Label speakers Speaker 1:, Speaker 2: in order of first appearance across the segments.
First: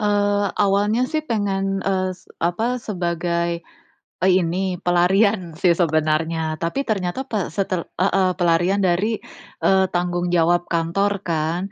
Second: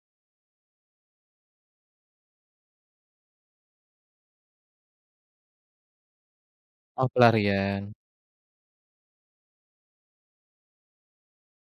Speaker 1: Eee, awalnya sih pengen, eee, s apa, sebagai, eee, ini, pelarian sih sebenarnya. Tapi
Speaker 2: Oh
Speaker 1: ternyata pe setel
Speaker 2: pelarian.
Speaker 1: heeh, pelarian dari, eee, tanggung jawab kantor kan.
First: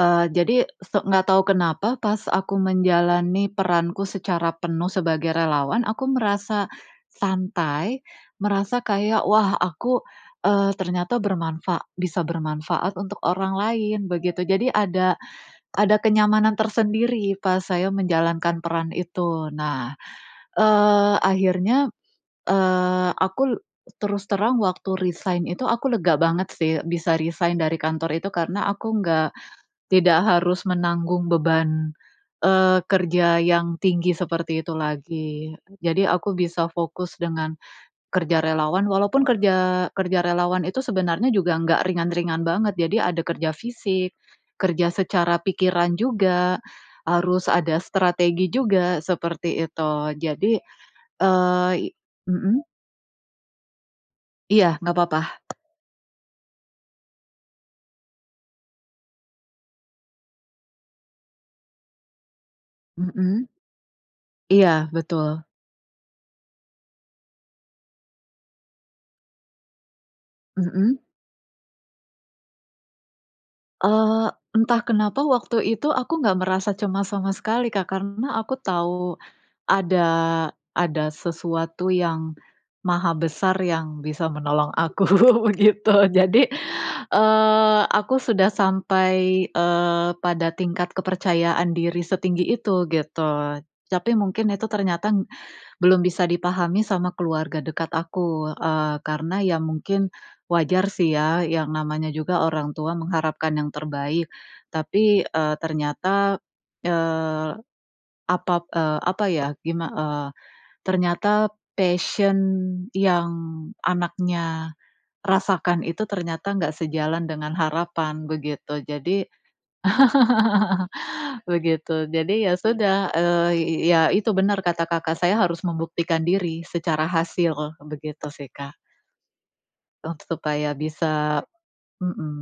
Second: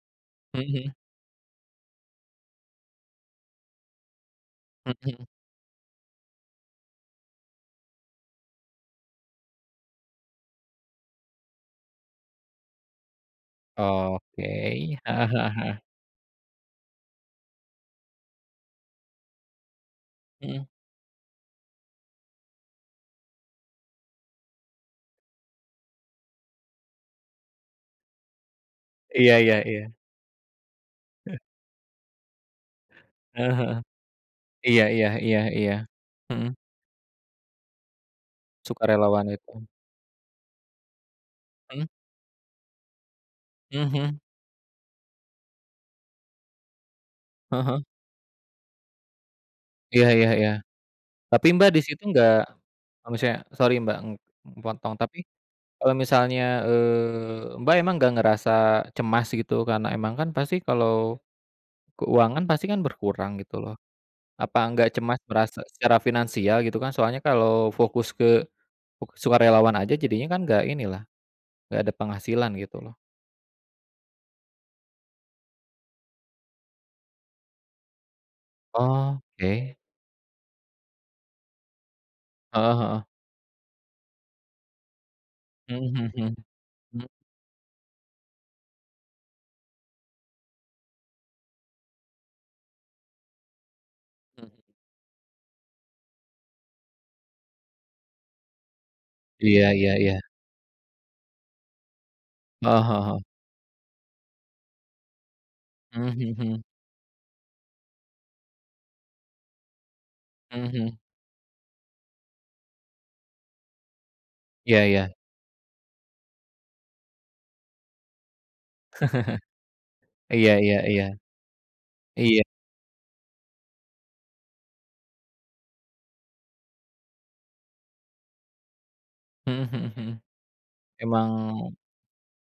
Speaker 1: Eee, jadi
Speaker 2: Mhm.
Speaker 1: so nggak tahu kenapa, pas aku menjalani peranku secara penuh
Speaker 2: Mhm.
Speaker 1: sebagai relawan, aku merasa santai, merasa kayak, wah aku, eee, ternyata bermanfa bisa bermanfaat untuk orang lain, begitu.
Speaker 2: Oke,
Speaker 1: Jadi ada
Speaker 2: heeh heeh heeh.
Speaker 1: ada kenyamanan tersendiri, pas saya menjalankan peran itu. Nah,
Speaker 2: Mhm.
Speaker 1: eee, akhirnya, eee, aku terus terang waktu resign itu aku lega banget sih, bisa resign dari kantor itu, karena aku nggak
Speaker 2: Iya iya iya.
Speaker 1: tidak harus menanggung
Speaker 2: He
Speaker 1: beban, eee, kerja
Speaker 2: Heeh
Speaker 1: yang
Speaker 2: heeh,
Speaker 1: tinggi seperti itu
Speaker 2: iya iya iya
Speaker 1: lagi.
Speaker 2: iya,
Speaker 1: Jadi aku
Speaker 2: mhm.
Speaker 1: bisa fokus dengan, kerja relawan, walaupun
Speaker 2: Sukarelawan itu.
Speaker 1: kerja kerja relawan itu sebenarnya juga nggak
Speaker 2: Mhm.
Speaker 1: ringan-ringan banget. Jadi ada kerja fisik,
Speaker 2: Mhm.
Speaker 1: kerja secara pikiran juga, harus
Speaker 2: Heeh
Speaker 1: ada
Speaker 2: heeh.
Speaker 1: strategi juga, seperti itu,
Speaker 2: Iya iya iya.
Speaker 1: jadi,
Speaker 2: Tapi Mbak
Speaker 1: eee,
Speaker 2: di
Speaker 1: i
Speaker 2: situ enggak
Speaker 1: mhm?
Speaker 2: kalo misalnya sorry Mbak, ng
Speaker 1: Iya,
Speaker 2: potong,
Speaker 1: nggak
Speaker 2: tapi,
Speaker 1: apa-apa.
Speaker 2: eee, misalnya, eee, Mbak emang nggak ngerasa cemas gitu, karena emang kan pasti kalau, keuangan pasti kan berkurang,
Speaker 1: Mhm.
Speaker 2: gitu loh. Apa
Speaker 1: Iya,
Speaker 2: enggak cemas
Speaker 1: betul.
Speaker 2: merasa secara finansial, gitu kan, soalnya kalau fokus ke uk sukarelawan aja, jadinya kan enggak ini
Speaker 1: Mhm.
Speaker 2: lah, nggak ada penghasilan gitu loh?
Speaker 1: Eee, entah kenapa waktu itu aku nggak merasa cemas sama sekali Kak, karena aku tahu
Speaker 2: Oke.
Speaker 1: ada ada sesuatu yang
Speaker 2: Heeh heeh.
Speaker 1: maha besar yang bisa menolong aku
Speaker 2: Mhm
Speaker 1: begitu.
Speaker 2: mhm mhm,
Speaker 1: Jadi,
Speaker 2: mmm?
Speaker 1: eee, aku sudah sampai, eee, pada tingkat kepercayaan diri setinggi itu, gitu. Tapi
Speaker 2: Mmm.
Speaker 1: mungkin itu ternyata, belum bisa dipahami sama keluarga dekat aku. Eee, karena ya
Speaker 2: Iya iya
Speaker 1: mungkin,
Speaker 2: iya.
Speaker 1: wajar sih ya, yang namanya juga orang
Speaker 2: Heeh
Speaker 1: tua
Speaker 2: heeh heeh.
Speaker 1: mengharapkan yang terbaik. Tapi, eee,
Speaker 2: Mmm,
Speaker 1: ternyata,
Speaker 2: mhm.
Speaker 1: eee, apap eee, apa ya, gima eee,
Speaker 2: Mhm.
Speaker 1: ternyata passion yang anaknya
Speaker 2: Iya iya.
Speaker 1: rasakan itu, ternyata enggak sejalan dengan harapan, begitu. Jadi,
Speaker 2: Iya iya iya.
Speaker 1: begitu, jadi
Speaker 2: Iya.
Speaker 1: ya sudah, eee, i i iya itu benar kata Kakak, saya harus membuktikan diri, secara hasil, begitu sih Kak.
Speaker 2: Mhm mhm
Speaker 1: Un
Speaker 2: mhm,
Speaker 1: supaya bisa
Speaker 2: emang
Speaker 1: mhm.